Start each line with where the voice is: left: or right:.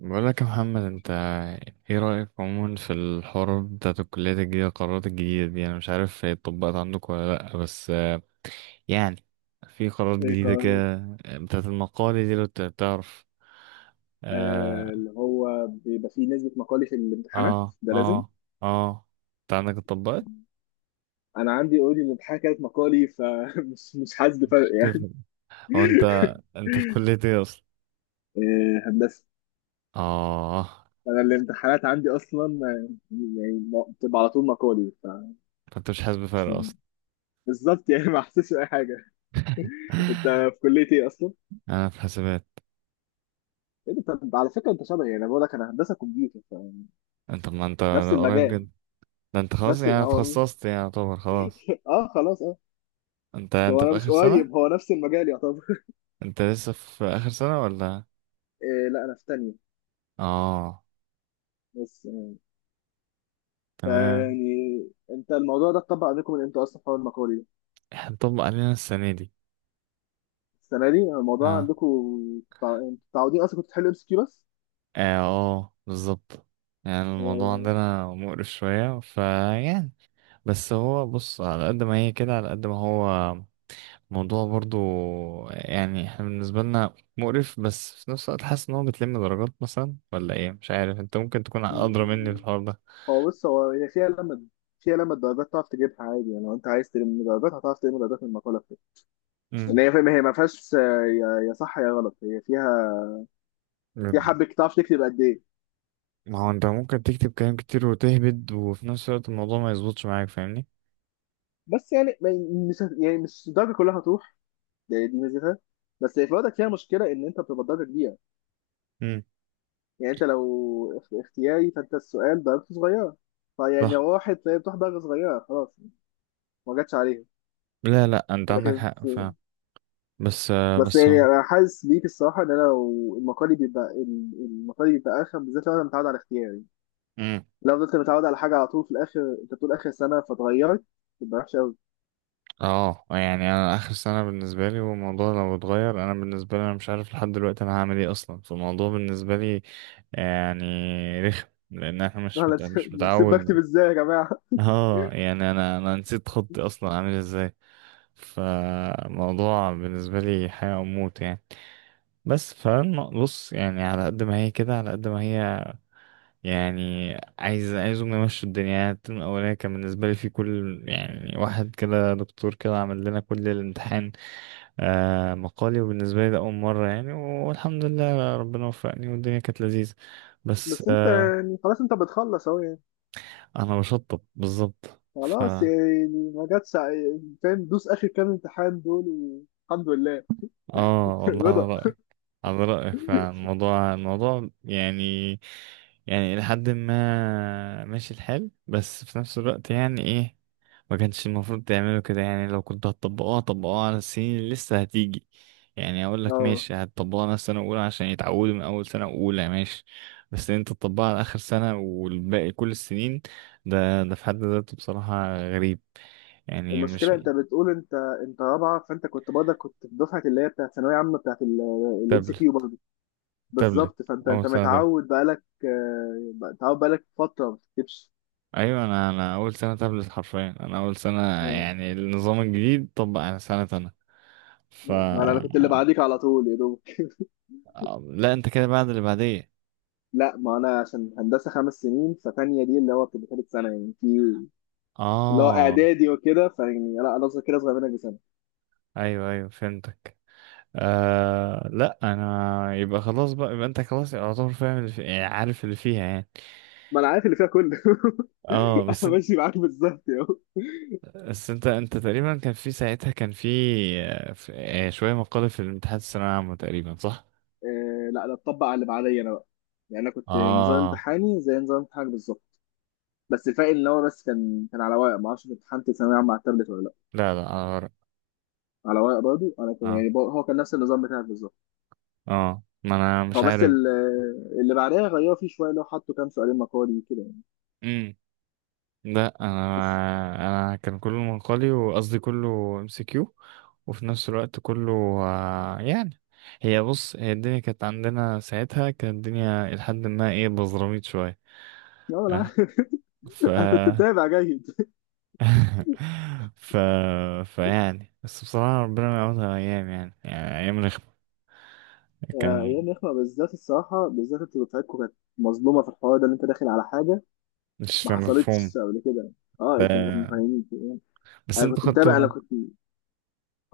right: بقولك يا محمد، انت ايه رأيك عموما في الحوار بتاعت الكليات الجديدة، القرارات الجديدة دي؟ انا مش عارف هي اتطبقت عندك ولا لأ، بس يعني في قرارات جديدة
left: ايقاعي.
right: كده بتاعت المقالة دي، لو تعرف. اه
left: اللي هو بيبقى فيه نسبة مقالي في الامتحانات،
right: اه
left: ده لازم.
right: اه اه. انت عندك اتطبقت؟
left: انا عندي اوريدي الامتحان كانت مقالي، فمش مش حاسس بفرق
right: مش
left: يعني.
right: تفهم. هو انت، انت في كلية ايه اصلا؟
left: آه، هندسة.
right: اه.
left: انا الامتحانات عندي اصلا، يعني بتبقى على طول مقالي ف...
right: انت مش حاسس بفرق اصلا؟
left: بالظبط يعني ما حسيتش باي حاجة. انت في كلية ايه اصلا؟
right: انا في حسابات.
left: إيه ده؟ طب على فكرة انت شبهي، يعني بقول لك انا هندسة كمبيوتر،
right: انت ما انت
left: فنفس
right: قريب
left: المجال.
right: جدا. ده انت خلاص
left: نفس
right: يعني
left: هو.
right: اتخصصت، يعني يعتبر خلاص.
left: اه خلاص اه.
right: انت
left: بس هو
right: انت
left: انا
right: في
left: مش
right: اخر سنة؟
left: قريب، هو نفس المجال يعتبر
right: انت لسه في اخر سنة ولا؟
left: إيه، لا انا في تانية
right: اه،
left: بس.
right: تمام.
left: فيعني انت الموضوع ده اتطبق عندكم من امتى اصلا، حوار المقالي ده؟
right: احنا نطبق علينا السنة دي.
left: السنه دي الموضوع
right: اه
left: عندكم. انتوا متعودين اصلا كنتوا تحلوا MCQ بس.
right: اه، بالظبط. يعني الموضوع
left: آه،
right: عندنا مقرف شوية، فيعني بس هو بص، على قد ما هي كده على قد ما هو موضوع برضو. يعني احنا بالنسبة لنا مقرف، بس في نفس الوقت حاسس ان هو بتلم درجات مثلا ولا ايه، مش عارف، انت ممكن تكون ادرى مني في الحوار ده.
left: هو بص، هي فيها لما الدرجات تعرف تجيبها عادي. يعني لو انت عايز تلم درجات، هتعرف تلم درجات من المقاله بتاعتك.
right: امم.
left: ان هي فاهم، هي ما فيهاش يا صح يا غلط، هي فيها حبه تعرف تكتب قد ايه.
right: ما هو انت ممكن تكتب كلام كتير وتهبد، وفي نفس الوقت الموضوع ما يظبطش معاك، فاهمني؟
left: بس يعني مش يعني مش الدرجه كلها هتروح، دي ميزتها. بس هي في الوقت فيها مشكله ان انت بتبقى درجه كبيره.
right: امم،
left: يعني انت لو اختياري، فانت السؤال درجته صغيره، فيعني
right: صح.
left: لو راحت، فهي بتروح درجه صغيره خلاص، ما جاتش عليها.
right: لا لا، انت عندك
left: ولكن...
right: حق، فاهم. بس
left: بس
right: بس.
left: يعني انا حاسس بيك الصراحه، ان انا لو المقالي بيبقى المقالي بيبقى ارخم، بالذات لو انا متعود على اختياري.
right: امم.
left: لو فضلت متعود على حاجه على طول، في الاخر انت بتقول اخر سنه فتغيرت، تبقى وحشه قوي.
right: اه، يعني انا اخر سنه بالنسبه لي، والموضوع لو اتغير انا بالنسبه لي، انا مش عارف لحد دلوقتي انا هعمل ايه اصلا، فالموضوع بالنسبه لي يعني رخم، لان احنا
left: انا نسيب
right: مش
left: نسيب بكتب
right: متعود.
left: ازاي يا جماعه؟
right: اه، يعني انا نسيت خطي اصلا عامل ازاي، فالموضوع بالنسبه لي حياه او موت يعني. بس فبص، يعني على قد ما هي كده على قد ما هي، يعني عايزهم يمشوا الدنيا. يعني الترم الأولاني كان بالنسبة لي في كل، يعني واحد كده دكتور كده عمل لنا كل الامتحان مقالي، وبالنسبة لي ده أول مرة يعني، والحمد لله ربنا وفقني والدنيا كانت لذيذة، بس
left: بس انت يعني خلاص، انت بتخلص اهو يعني.
right: أنا بشطب بالظبط.
left: خلاص يعني ما جاتش فاهم، دوس اخر كام امتحان دول والحمد لله.
right: اه والله، على
left: رضا.
right: رأيك، على رأيك فعلا، الموضوع الموضوع يعني، يعني إلى حد ما ماشي الحال، بس في نفس الوقت يعني إيه، ما كانش المفروض تعملوا كده. يعني لو كنتوا هتطبقوها، طبقوها على السنين اللي لسه هتيجي، يعني أقول لك
left: اه،
right: ماشي، هتطبقوها على السنة الأولى عشان يتعودوا من أول سنة أولى، ماشي، بس إن أنت تطبقها على آخر سنة والباقي كل السنين، ده ده في حد ذاته بصراحة غريب. يعني مش
left: المشكله انت بتقول انت رابعه، فانت كنت برضه كنت في دفعه اللي هي بتاعت ثانويه عامه، بتاعت الـMCQ
right: تابلت،
left: برضه.
right: تابلت
left: بالظبط، فانت
right: أول
left: انت
right: سنة.
left: متعود بقالك متعود بقالك فتره ما بتكتبش.
right: ايوه، انا اول سنه تابلت حرفيا، انا اول سنه،
left: ما...
right: يعني النظام الجديد طبق على سنه انا. ف
left: ما انا كنت اللي بعديك على طول يا دوب
right: لا، انت كده بعد اللي بعديه.
left: لا ما انا عشان هندسه 5 سنين، فتانية دي اللي هو بتبقى ثالث سنه يعني، في اللي هو
right: اه،
left: اعدادي وكده، فيعني لا انا اصلا كده صغير منك بسنه.
right: ايوه ايوه فهمتك. آه لا، انا يبقى خلاص بقى، يبقى انت خلاص يعتبر فاهم يعني عارف اللي فيها يعني.
left: ما انا عارف اللي فيها كله.
right: اه بس
left: انا
right: انت،
left: ماشي معاك بالظبط يا هو.
right: انت تقريبا كان في ساعتها، كان في آه، في- شويه مقالب في الامتحانات الثانويه العامه تقريبا، صح؟
left: آه، لا ده اتطبق على اللي بعدي انا بقى. يعني انا كنت نظام
right: اه
left: امتحاني زي نظام امتحانك بالظبط. بس الفرق ان هو بس كان على ورق، ما اعرفش امتحنت ثانويه عامه على التابلت ولا لا.
right: لا لا، أنا غلط.
left: على ورق برضه انا، كان يعني
right: اه
left: هو كان نفس النظام بتاعك بالظبط.
right: اه، ما انا
left: هو
right: مش
left: بس
right: عارف.
left: ال- اللي بعدها غيروا فيه شويه، لو حطوا كام سؤالين مقالي كده يعني.
right: لا انا
left: بس
right: انا كان كله منقلي، وقصدي كله ام سي كيو، وفي نفس الوقت كله يعني، هي بص، هي الدنيا كانت عندنا ساعتها، كانت الدنيا لحد ما ايه بزراميط شويه.
left: اه انا عارف.
right: آه، ف
left: انا كنت متابع جيد.
right: ف فيعني بس بصراحه، ربنا ما يعوضها ايام، يعني يعني ايام رخمه. كان
left: ايام يخمه بالذات، الصراحه بالذات انتوا دفعتكم كانت مظلومه في الحوار ده، اللي انت داخل على حاجه
right: مش
left: ما
right: مفهوم.
left: حصلتش قبل كده. اه
right: ف...
left: انت ما كنتش فاهمين يعني.
right: بس
left: انا
right: انتوا
left: كنت متابع، انا
right: خدتوا،
left: كنت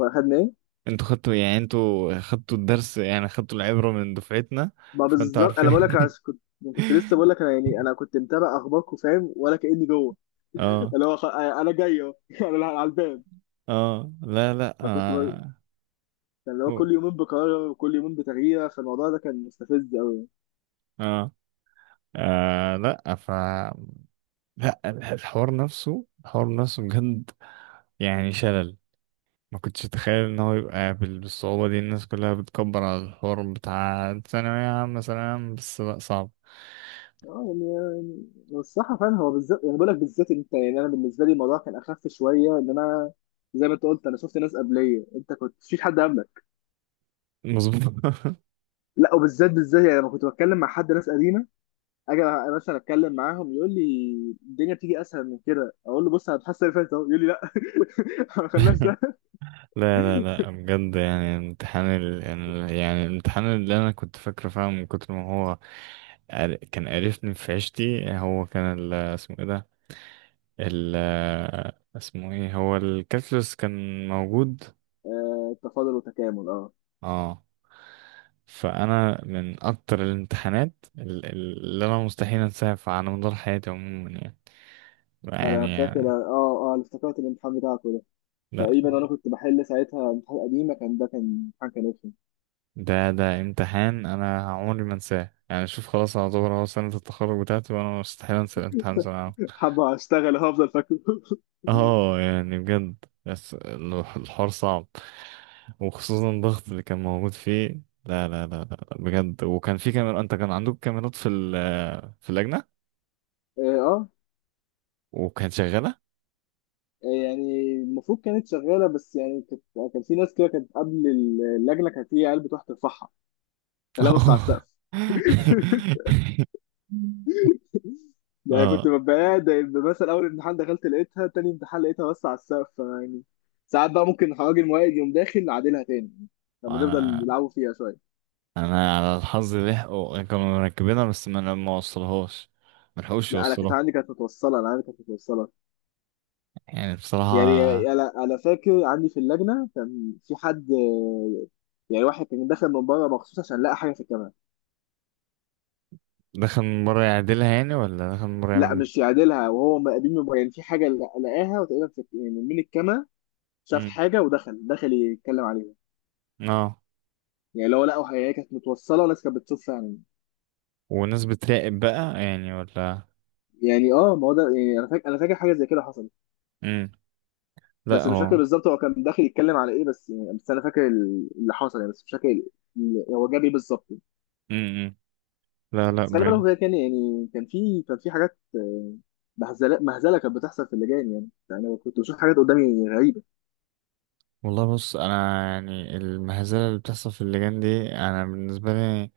left: اخدنا ايه؟
right: انتوا خدتوا يعني، انتوا خدتوا الدرس، يعني خدتوا العبره من دفعتنا،
left: ما
right: فانتوا
left: بالظبط، انا بقول لك
right: عارفين.
left: أنا كنت لسه بقول لك انا يعني كنت متابع اخباركم، فاهم ولا كاني جوه.
right: اه
left: اللي هو انا جاي اهو انا على الباب.
right: اه، لا لا،
left: فكنت ب...
right: آه.
left: كان اللي هو
right: أوه.
left: كل يومين بقرار وكل يومين بتغيير، فالموضوع ده كان مستفز قوي.
right: اه، آه، لا، لا الحوار نفسه، الحوار نفسه بجد، يعني شلل. ما كنتش اتخيل ان هو يبقى بالصعوبة دي، الناس كلها بتكبر على الحوار بتاع ثانوية عامة، ثانوية عامة بس؟ لا، صعب.
left: اه، يعني الصراحه فعلا هو بالذات، يعني بقول لك بالذات انت، يعني انا بالنسبه لي الموضوع كان اخف شويه، ان انا زي ما انت قلت، انا شفت ناس قبليه، انت كنت مفيش حد قبلك.
right: مظبوط.
left: لا وبالذات بالذات يعني لما كنت بتكلم مع حد، ناس قديمه، اجي مثلا اتكلم معاهم، يقول لي الدنيا بتيجي اسهل من كده، اقول له بص انا بحس اللي فاتت اهو، يقول لي لا ما خلناش ده.
right: لا لا لا، بجد، يعني امتحان يعني الامتحان اللي انا كنت فاكره فعلا، من كتر ما هو كان قرفني في عيشتي، هو كان اسمه ايه ده، ال اسمه ايه، هو الكالكولس كان موجود.
left: آه، تفاضل وتكامل اه.
right: اه، فانا من اكتر الامتحانات اللي انا مستحيل انساها، على مدار حياتي عموما
left: انا
right: يعني
left: فاكر،
right: يعني.
left: اه اه انا افتكرت الامتحان بتاعكم ده،
right: لا،
left: تقريبا انا كنت بحل ساعتها امتحان قديمه، كان ده كان امتحان كان رخم.
right: ده امتحان انا عمري ما انساه، يعني شوف خلاص، اعتبر هو سنة التخرج بتاعتي، وانا مستحيل انسى الامتحان ده.
left: حابه اشتغل هفضل فاكره
right: اه، يعني بجد، بس الحوار صعب، وخصوصا الضغط اللي كان موجود فيه. لا لا لا لا لا، بجد. وكان في كاميرا، انت كان عندك كاميرات في في اللجنة،
left: اه،
right: وكانت شغالة.
left: يعني المفروض كانت شغاله، بس يعني كانت كان في ناس كده كانت قبل، اللجنه كانت، هي عيال بتروح ترفعها، تلبس على
right: اه
left: السقف يعني.
right: اه،
left: كنت ببقى قاعد مثلا، اول امتحان دخلت لقيتها، تاني امتحان لقيتها بس على السقف يعني. ساعات بقى ممكن راجل موائد يقوم داخل نعدلها تاني، لما
right: انا
left: نفضل نلعبوا فيها شويه.
right: انا على الحظ لحقوا كانوا مركبينها، بس ما وصلهاش، ما لحقوش
left: لا انا كانت
right: يوصلوها.
left: عندي كانت متوصله، انا عندي كانت متوصله
right: يعني
left: يعني.
right: بصراحة،
left: انا فاكر عندي في اللجنه كان في حد، يعني واحد كان داخل من بره مخصوص عشان لقى حاجه في الكاميرا.
right: دخل من بره يعدلها يعني، ولا دخل من بره
left: لا
right: يعمل؟
left: مش يعدلها وهو مقابل من بره، يعني في حاجه لقاها، وتقريبا يعني من الكاميرا شاف
right: مم.
left: حاجه، ودخل يتكلم عليها.
right: اه،
left: يعني لو لقوا، هي كانت متوصله والناس كانت بتشوف فعلا
right: وناس بتراقب بقى يعني ولا؟
left: يعني. اه ما هو ده يعني، انا فاكر حاجه زي كده حصلت.
right: امم. لا،
left: بس مش فاكر
right: هو.
left: بالظبط هو كان داخل يتكلم على ايه، بس يعني بس انا فاكر اللي حصل يعني، بس مش فاكر هو جاب ايه بالظبط.
right: امم. لا لا،
left: بس خلي بالك
right: بجد.
left: هو كده كان يعني، كان في حاجات، مهزله مهزله كانت بتحصل في اللجان يعني. أنا كنت بشوف حاجات قدامي غريبه.
right: والله بص، انا يعني المهزله اللي بتحصل في اللجان دي، انا بالنسبه لي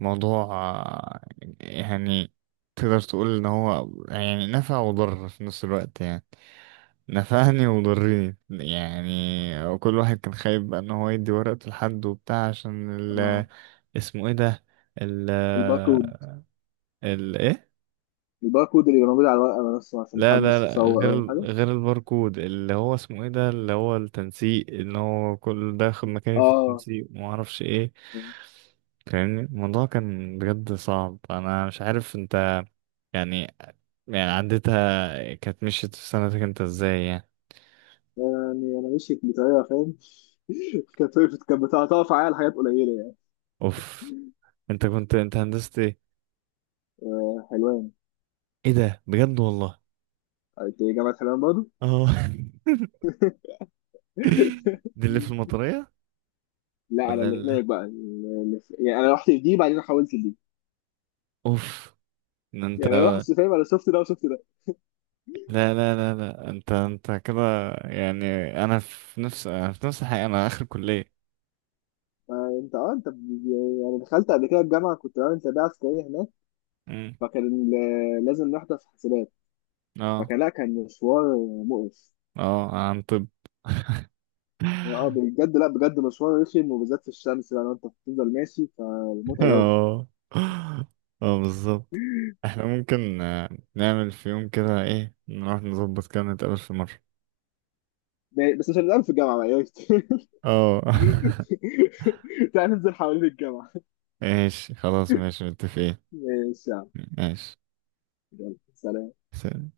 right: موضوع، يعني، تقدر تقول ان هو يعني نفع وضر في نفس الوقت يعني، نفعني وضرني. يعني كل واحد كان خايف بقى ان هو يدي ورقته لحد وبتاع، عشان
left: اه،
right: اسمه ايه ده، ال
left: الباركود.
right: ال ايه؟
left: الباركود اللي كان موجود على الورقه نفسه عشان
right: لا لا
left: محدش
right: لا،
left: يصور
right: غير
left: او حاجه.
right: غير الباركود، اللي هو اسمه ايه ده، اللي هو التنسيق، ان هو كل ده ياخد مكاني في
left: اه
right: التنسيق وما اعرفش ايه، فاهمني؟ الموضوع كان بجد صعب. انا مش عارف انت يعني، يعني عدتها كانت مشيت في سنتك انت ازاي يعني؟
left: يعني انا مشيت بطريقه فاهم كانت وقفت، كانت بتقطع عليا حاجات قليله يعني.
right: اوف. انت كنت، انت هندسة ايه؟
left: آه، حلوان.
right: ايه ده، بجد والله.
left: انت إيه، جامعه حلوان برضه؟
right: اه. دي اللي في المطرية
left: لا انا
right: ولا
left: اللي
right: اللي؟
left: هناك بقى، يعني انا رحت دي بعدين حولت لدي.
right: اوف. ده انت،
left: يعني انا رحت، فاهم، انا شفت ده وشفت ده.
right: لا لا لا لا، انت كده، يعني انا في نفس، الحقيقة انا اخر كلية.
left: انت اه انت ب- يعني دخلت قبل كده الجامعه، كنت بعمل تربيه عسكريه هناك،
right: امم.
left: فكان لازم نحضر حسابات،
right: اه
left: فكان، لا كان مشوار مقرف.
right: اه، عن طب.
left: اه بجد، لا بجد مشوار رخم، وبالذات في الشمس بقى، لو انت بتفضل ماشي فمتعب قوي.
right: اه اه، بالظبط. احنا ممكن نعمل في يوم كده ايه، نروح نظبط كده، نتقابل في مرة.
left: بس مش هنلعب في الجامعه بقى يا ريت.
right: اه.
left: تعال ننزل حوالين الجامعه.
right: ماشي، خلاص ماشي، متفقين.
left: ماشي يا عم.
right: ماشي.
left: يلا سلام.
right: سلام.